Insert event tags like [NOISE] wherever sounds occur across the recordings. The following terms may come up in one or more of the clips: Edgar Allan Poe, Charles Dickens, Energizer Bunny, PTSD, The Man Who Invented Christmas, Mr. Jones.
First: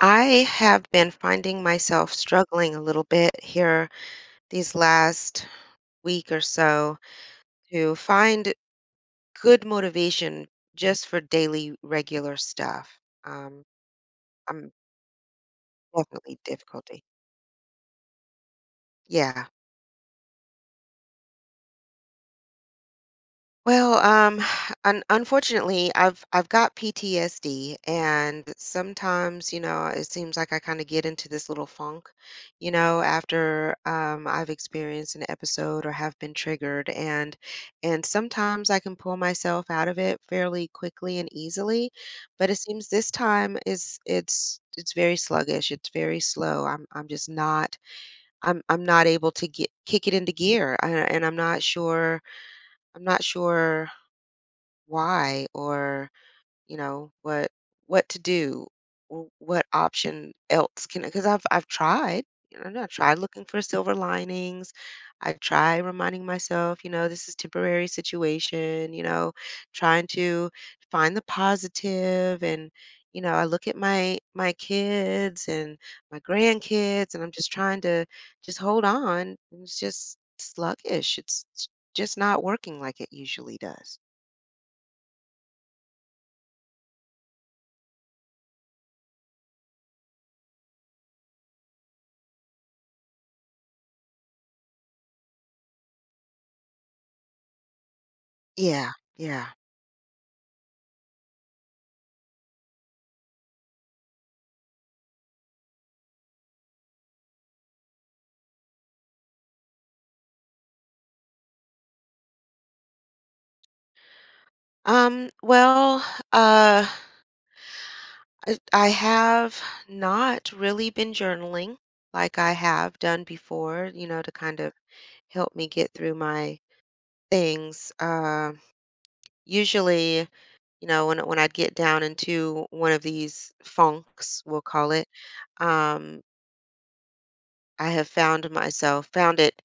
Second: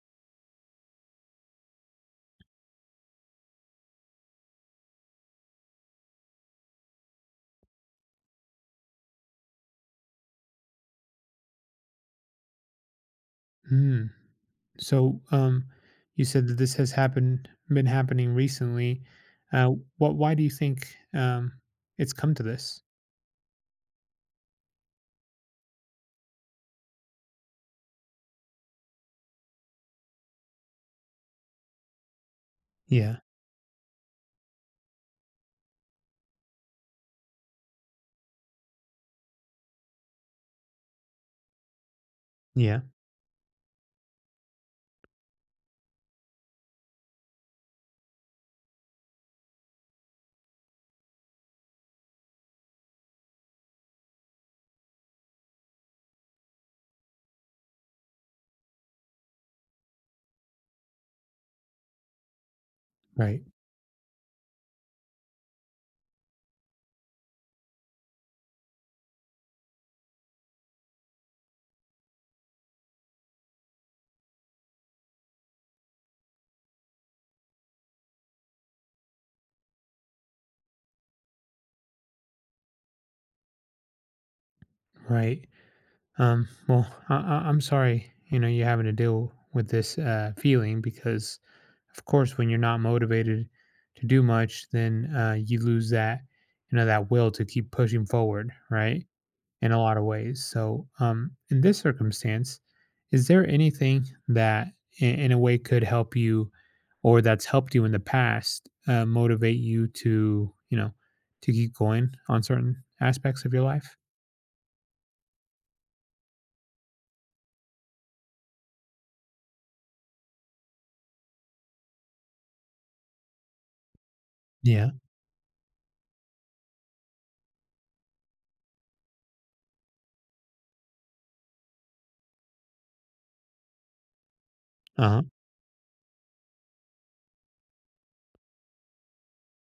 I have been finding myself struggling a little bit here these last week or so to find good motivation just for daily regular stuff. Um, Mm. I'm So you definitely said that this has difficulty. happened, been happening recently. Yeah. Uh, what? Why do you think um, it's come to this? Well, um, [SIGHS] un unfortunately, I've got PTSD, and sometimes, you know, it seems like I kind of get into this little funk, you know, Yeah. after I've experienced an episode or have been triggered, and sometimes I can pull myself out of it fairly quickly and easily, but it Yeah. seems this time is it's very sluggish, it's very slow. I'm just not I'm I'm not able to get kick it into gear, and I'm not sure. I'm not sure why or you know what to do or what option else can because I've tried, you know, I tried Right. looking for silver linings. I try reminding myself, you know, this is temporary situation, you know, trying to find the positive and, you know, I look at my my kids and my grandkids, and I'm just trying to just hold on. It's just sluggish, it's just not working like it usually does. Right. Well, I'm sorry. You know, you're having to deal with this feeling because, of course, when you're not motivated to do much, then you lose that, you know, that will to keep pushing forward. Yeah, Right. yeah. In a lot of ways. So, in this circumstance, is there anything that in a way could help you or that's helped you in the past motivate you to, you know, to keep going on certain aspects of your life? Um, well, uh, I have not really been journaling like I have done before, you know, to kind of Yeah. help me get through my things. Usually, you know, when I'd get down into one of these funks, we'll call Uh it, huh. um, I have found it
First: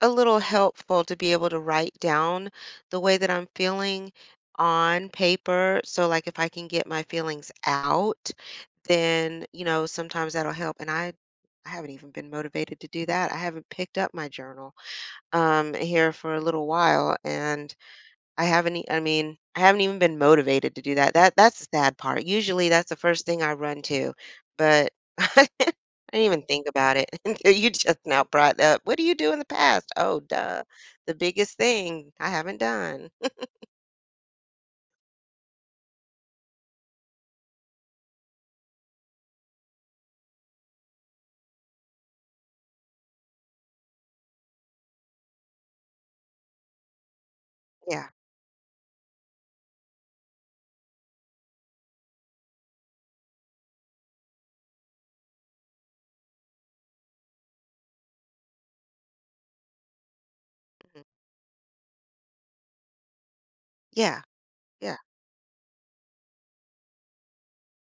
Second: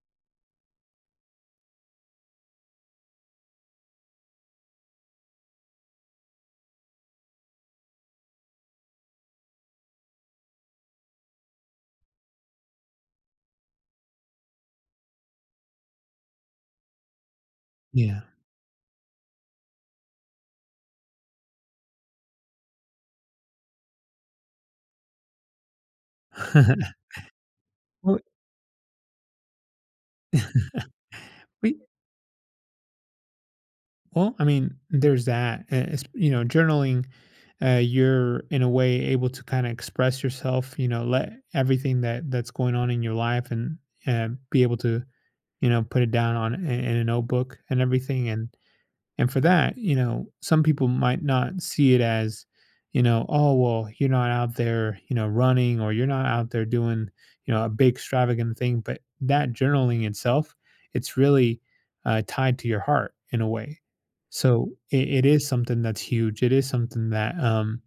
a little helpful to be able to write down the way that I'm feeling on paper. So, like, if I can get my feelings out, then, you know, sometimes that'll help. And I haven't even been motivated to do that. I haven't picked up my journal here for a little while. And Yeah. I mean, I haven't even been motivated to do that. That's the sad part. Usually that's the first thing I run to, but [LAUGHS] I didn't even think about it [LAUGHS] [LAUGHS] until you just Well, now brought up, "What do you do in the past?" Oh, duh. The biggest [LAUGHS] we, thing I haven't done. well, I mean, there's that. It's, you know, journaling, you're in a way able to kind of express yourself, you know, let everything that that's going on in your life and be able to you know, put it down on in a notebook and Yeah. everything. And for that, you know, some people might not see it as, you know, oh well, you're not out there, you know, running or you're not out there doing, you know, a big extravagant thing. But that journaling itself, Mhm. it's really tied to your heart in a way. Yeah, So yeah, it is something that's huge. It is something that, um,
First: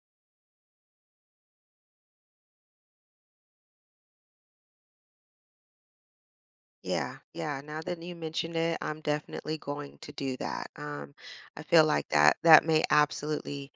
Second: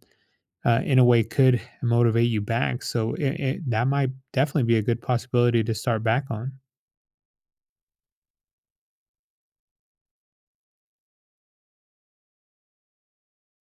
uh, in a way, could motivate you back. So that might definitely be a good possibility to start back on. yeah, yeah. Now that you mentioned it, I'm definitely going to do that. I feel like that may absolutely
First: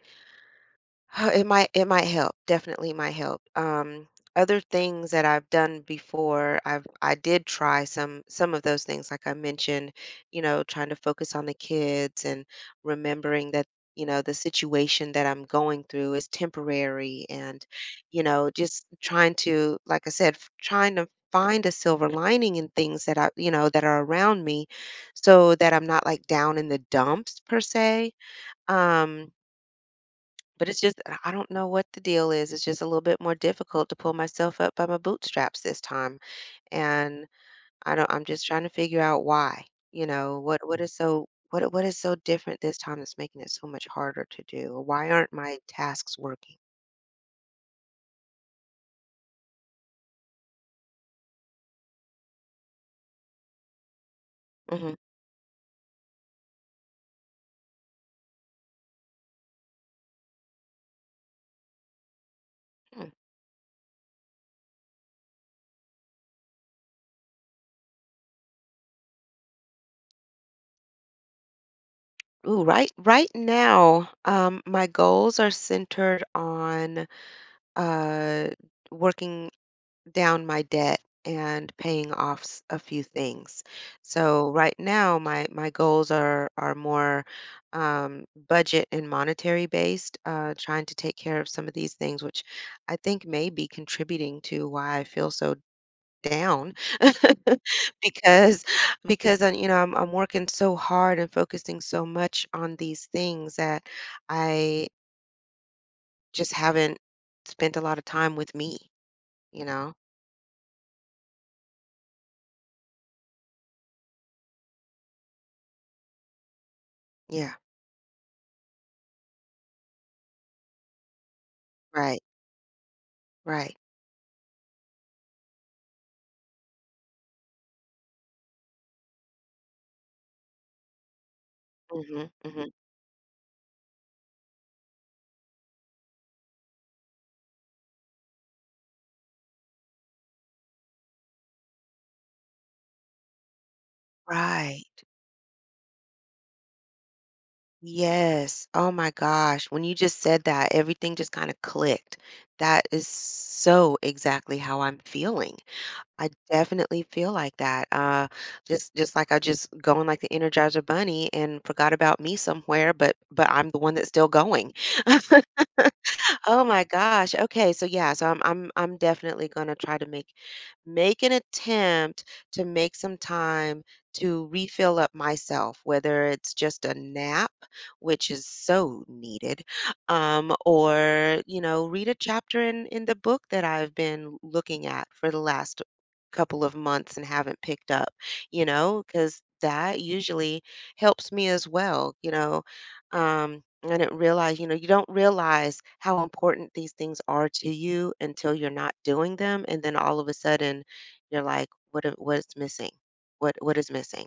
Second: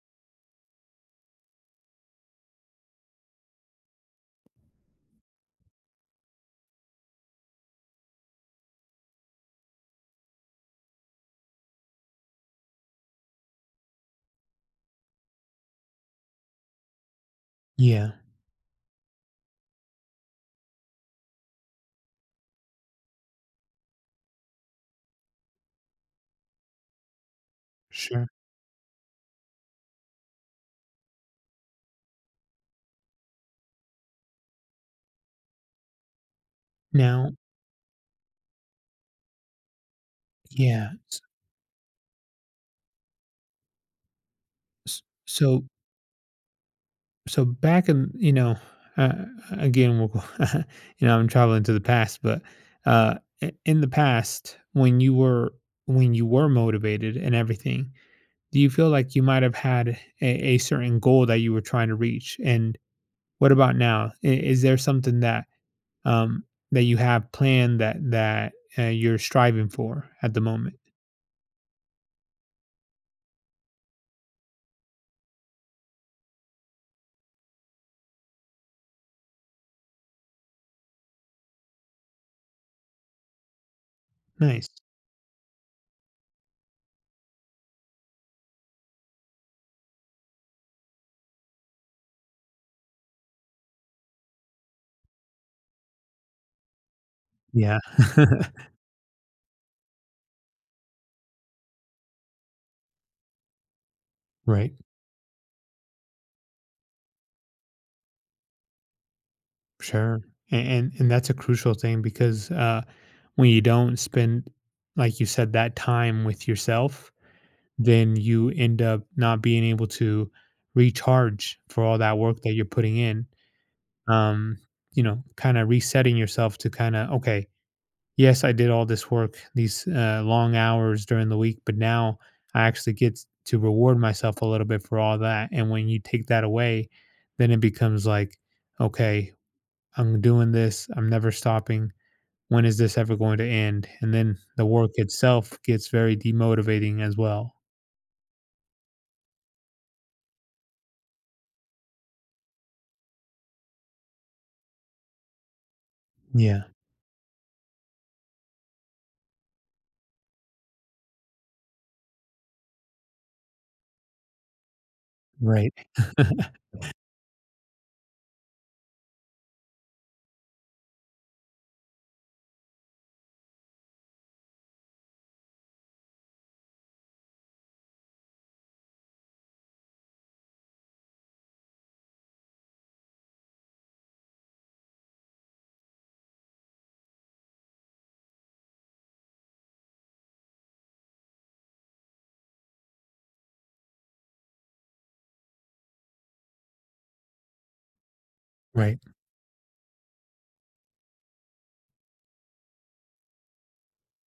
[SIGHS] It might help, definitely might help. Other things that I've done before, I did try some of those things, like I mentioned, you know, trying to focus on the kids and remembering that, you know, the situation that I'm going through is temporary, and, Yeah, you know, just trying to, like I said, trying to find a silver lining in things that I, you know, that are around me, so that I'm not like down in the dumps per se. sure. Um, but it's just, I don't know what the deal is. It's just a little bit more difficult to pull myself up by my bootstraps this time. And Now I don't I'm just trying to figure out why. You know, yeah. What is so different this time that's making it so much harder to do? Or S why aren't my So tasks working? so back in you know, uh, again, we'll go [LAUGHS] you know, I'm traveling to the past, but, uh, I in the past, Hmm. When you were motivated and everything, do you feel like you might have had a certain goal that you were trying to reach? And Mm. what about now? I Is there something that, um, that you have planned that that, you're striving for at the moment? Ooh, right right now, my goals are centered on uh working down my debt and paying off a few things. So Nice. right now my goals are more budget and monetary based, trying to take care of some of these things, which I think may be contributing to why I feel so down [LAUGHS] Yeah. because because I, you know, I'm working so hard and focusing so much on these things that [LAUGHS] Right. I just haven't spent a lot of time with me, you know? Sure. And that's a crucial thing because when you don't spend, like you said, that time with yourself, Yeah, then you end up not being able to recharge for all that right, work that you're putting in. right. Um, you know, kind of resetting yourself to kind of okay, yes, I did all this work, these long hours during the week, but now Mhm, I mhm. actually get to reward myself a little bit for all that. And when you take that away, then it becomes like okay I'm doing this. I'm never stopping. When is this ever going to end? And then the Right. work itself gets very demotivating as well. Yes. Oh my gosh. When you just said that, everything just kind of clicked. That is so exactly how I'm feeling. I Yeah. definitely feel like that. Just like I just going like the Energizer Bunny and forgot about me somewhere, but I'm the one that's still going. Right. [LAUGHS] [LAUGHS] Oh my gosh. Okay. So yeah, so I'm definitely gonna try to make an attempt to make some time to refill up myself, whether it's just a nap, which is so needed, or, you know, read a chapter in the book that I've been looking at for the last couple of months and haven't picked up, you know, because that usually helps me as well, you know, I didn't realize, you know, you don't realize how important these things are to you until you're not Right. doing them, and then all of a sudden, you're like, "What? What is missing? What? What is missing?"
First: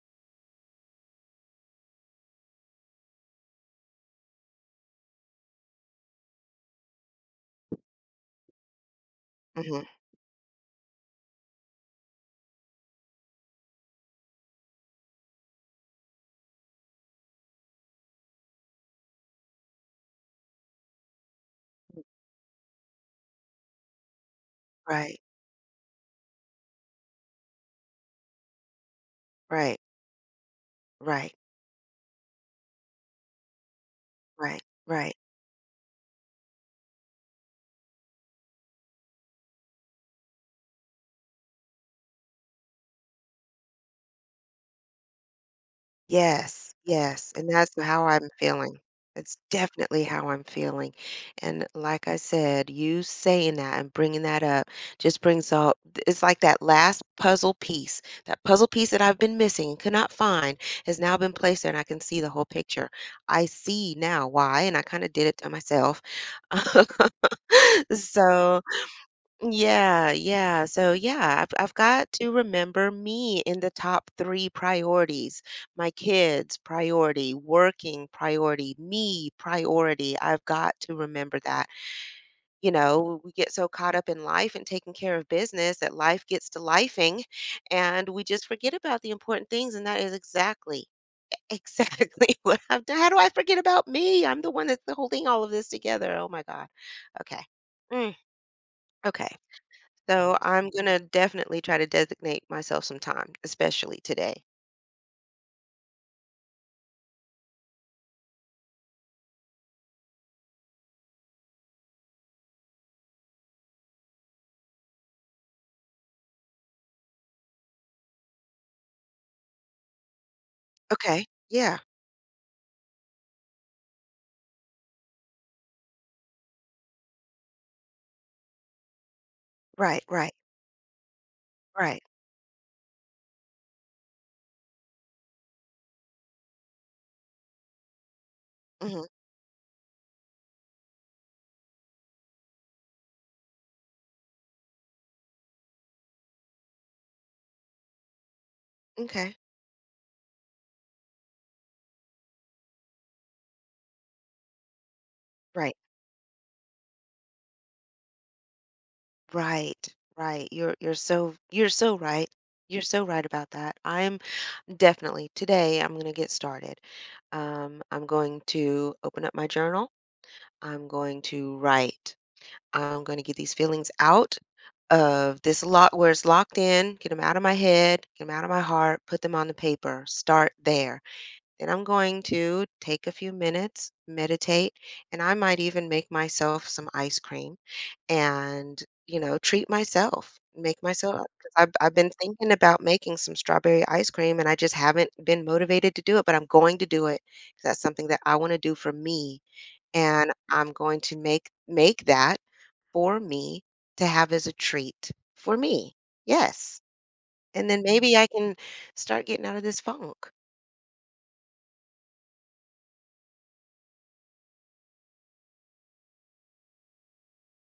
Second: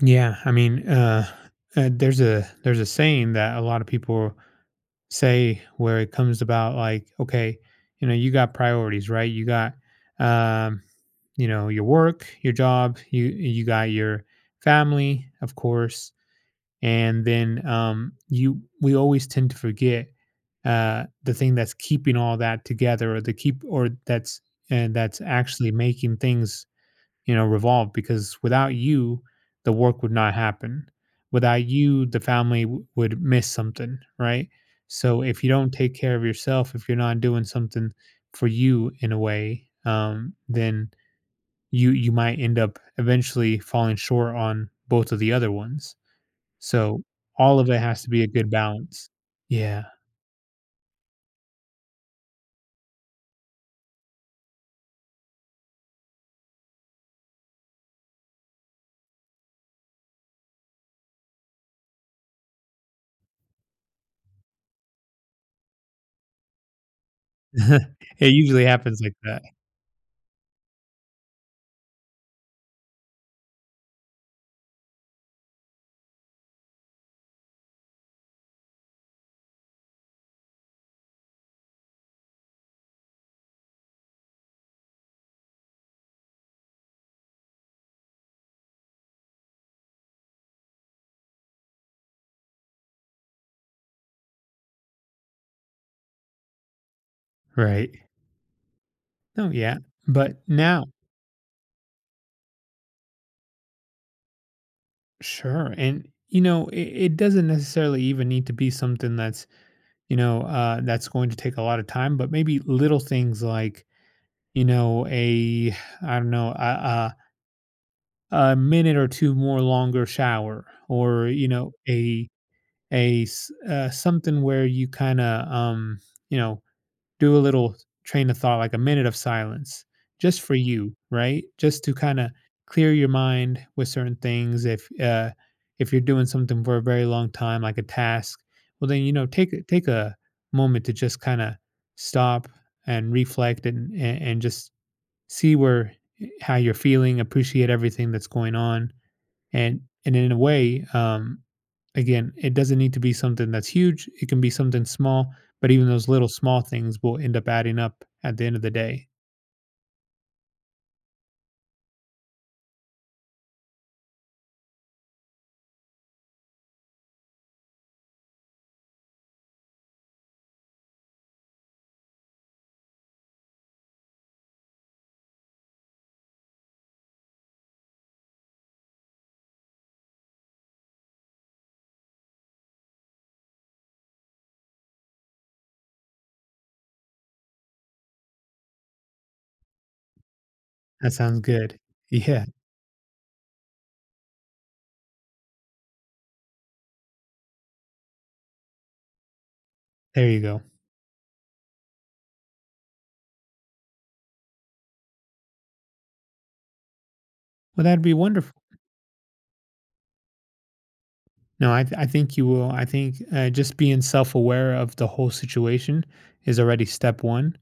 Yeah. I mean, there's a saying that a lot of people say where it comes about like, okay, you know, you got priorities, right? You got, Hmm. um, you know, your work, your job, you got your family, of course, and then you we always tend to forget the thing that's keeping all that together or the keep or that's and Right, that's actually making things you know revolve because without you the right, work would not happen right, without you the family would miss something right right, right. so if you don't take care of yourself if you're not doing something for you in a way then you might end up eventually falling short on both of the other ones Yes, so, yes, and all of that's it has how to be a I'm good feeling. balance. That's Yeah. definitely how I'm feeling, and like I said, you saying that and bringing that up just brings all. It's like that last puzzle piece. That puzzle piece that I've been missing and could not find has now been placed there, and I can see the whole picture. I see now why, and I kinda did it to myself. [LAUGHS] [LAUGHS] It So usually happens like that, yeah, yeah. So yeah, I've got to remember me in the top three priorities. My kids priority, working priority, me priority. I've got to remember that. You know, we get so caught up in life and taking care of business that life gets to lifing, and we just forget about the important things. And that is exactly, [LAUGHS] exactly what I've done. How do I forget about me? I'm the one that's holding all of this together. Oh my God. Okay. right? Mm, okay. No, yeah, So but I'm now gonna definitely try to designate myself some time, especially today. sure, and, you know, it doesn't necessarily even need to be something that's, you know, that's going to take a lot of time, but maybe little things like, you know, a I don't know, a minute or 2 more longer shower Okay. or, you know, Yeah. A s something where you kinda, you know, do a little train of thought, like a minute of silence Right. Right. just for you, right? Just to Right. kind of clear your mind with certain things. If you're doing something for a very long time, like a task, well, then Hmm. you know take take a moment to just kind of stop and reflect and just see where how you're feeling, appreciate everything that's going on, Okay. and and in a way again it doesn't need to be something that's huge it can be something small but Right. even those little small things will end up adding up at the end of the day. Right. Right. You're so right. You're so right about that. I'm definitely today I'm gonna get started. I'm going to open up my journal. I'm going to write. I'm going to get these feelings out of this lot where it's locked in, get them out of my head, get them out of my heart, put them on the paper, start there. Then I'm going to take a few minutes, meditate, and I might even make myself some ice cream and, you know, treat myself. Make That myself, sounds 'cause good. I've been Yeah. thinking about making some strawberry ice cream and I just haven't been motivated to do it, but I'm going to do it 'cause that's something that I want to do for me. There And you go. I'm going to make that for me to have as a treat for me. Yes. And then Well, that'd be maybe I wonderful. can start getting out of this funk. No I, th- I think you will. I think just being self-aware of the whole situation is already step one.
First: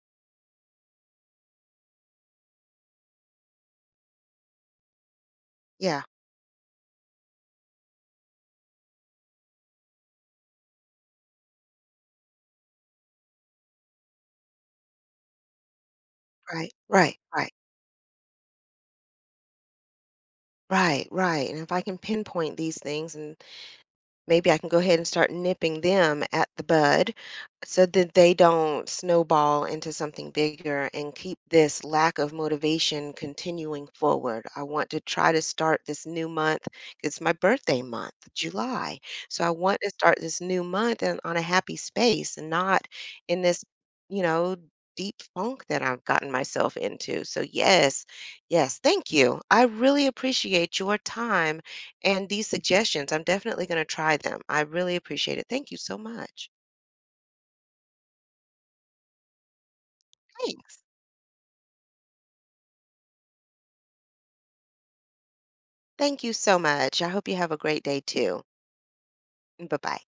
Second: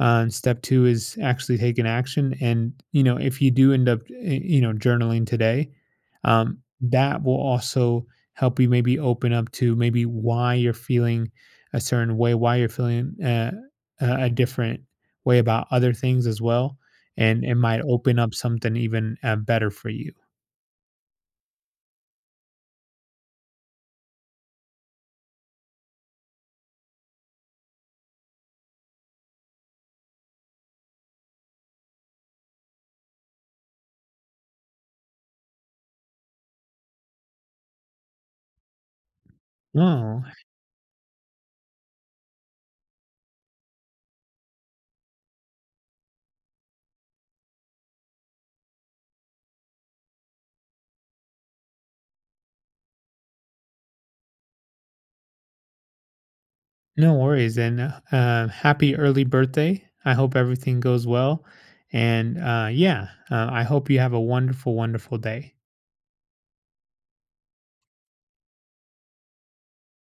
Step two is actually taking action. And, you know, if you do end up, you know, journaling today, Yeah, that will also help you maybe open up to maybe why you're feeling a certain way, why you're feeling a different way about other things as right, well. right, And right. it might open up something even better for you. Right, right, and if I can pinpoint these things and maybe I can go ahead and start nipping them at the bud so that they don't snowball into something bigger and keep this lack of motivation continuing forward. I want to try to start this new month. It's my birthday month, July. So I want to start Oh, this new month and on a happy space and not in this, you know, deep funk that I've gotten myself into. So yes, yes, thank you. I really appreciate your time and these suggestions, I'm definitely going to try them. I really appreciate it. Thank you so much. no worries. And happy early birthday. I hope everything Thanks. goes well. And yeah, I hope you have a wonderful, wonderful day. Thank you so much. I hope you have a great day too. Bye bye.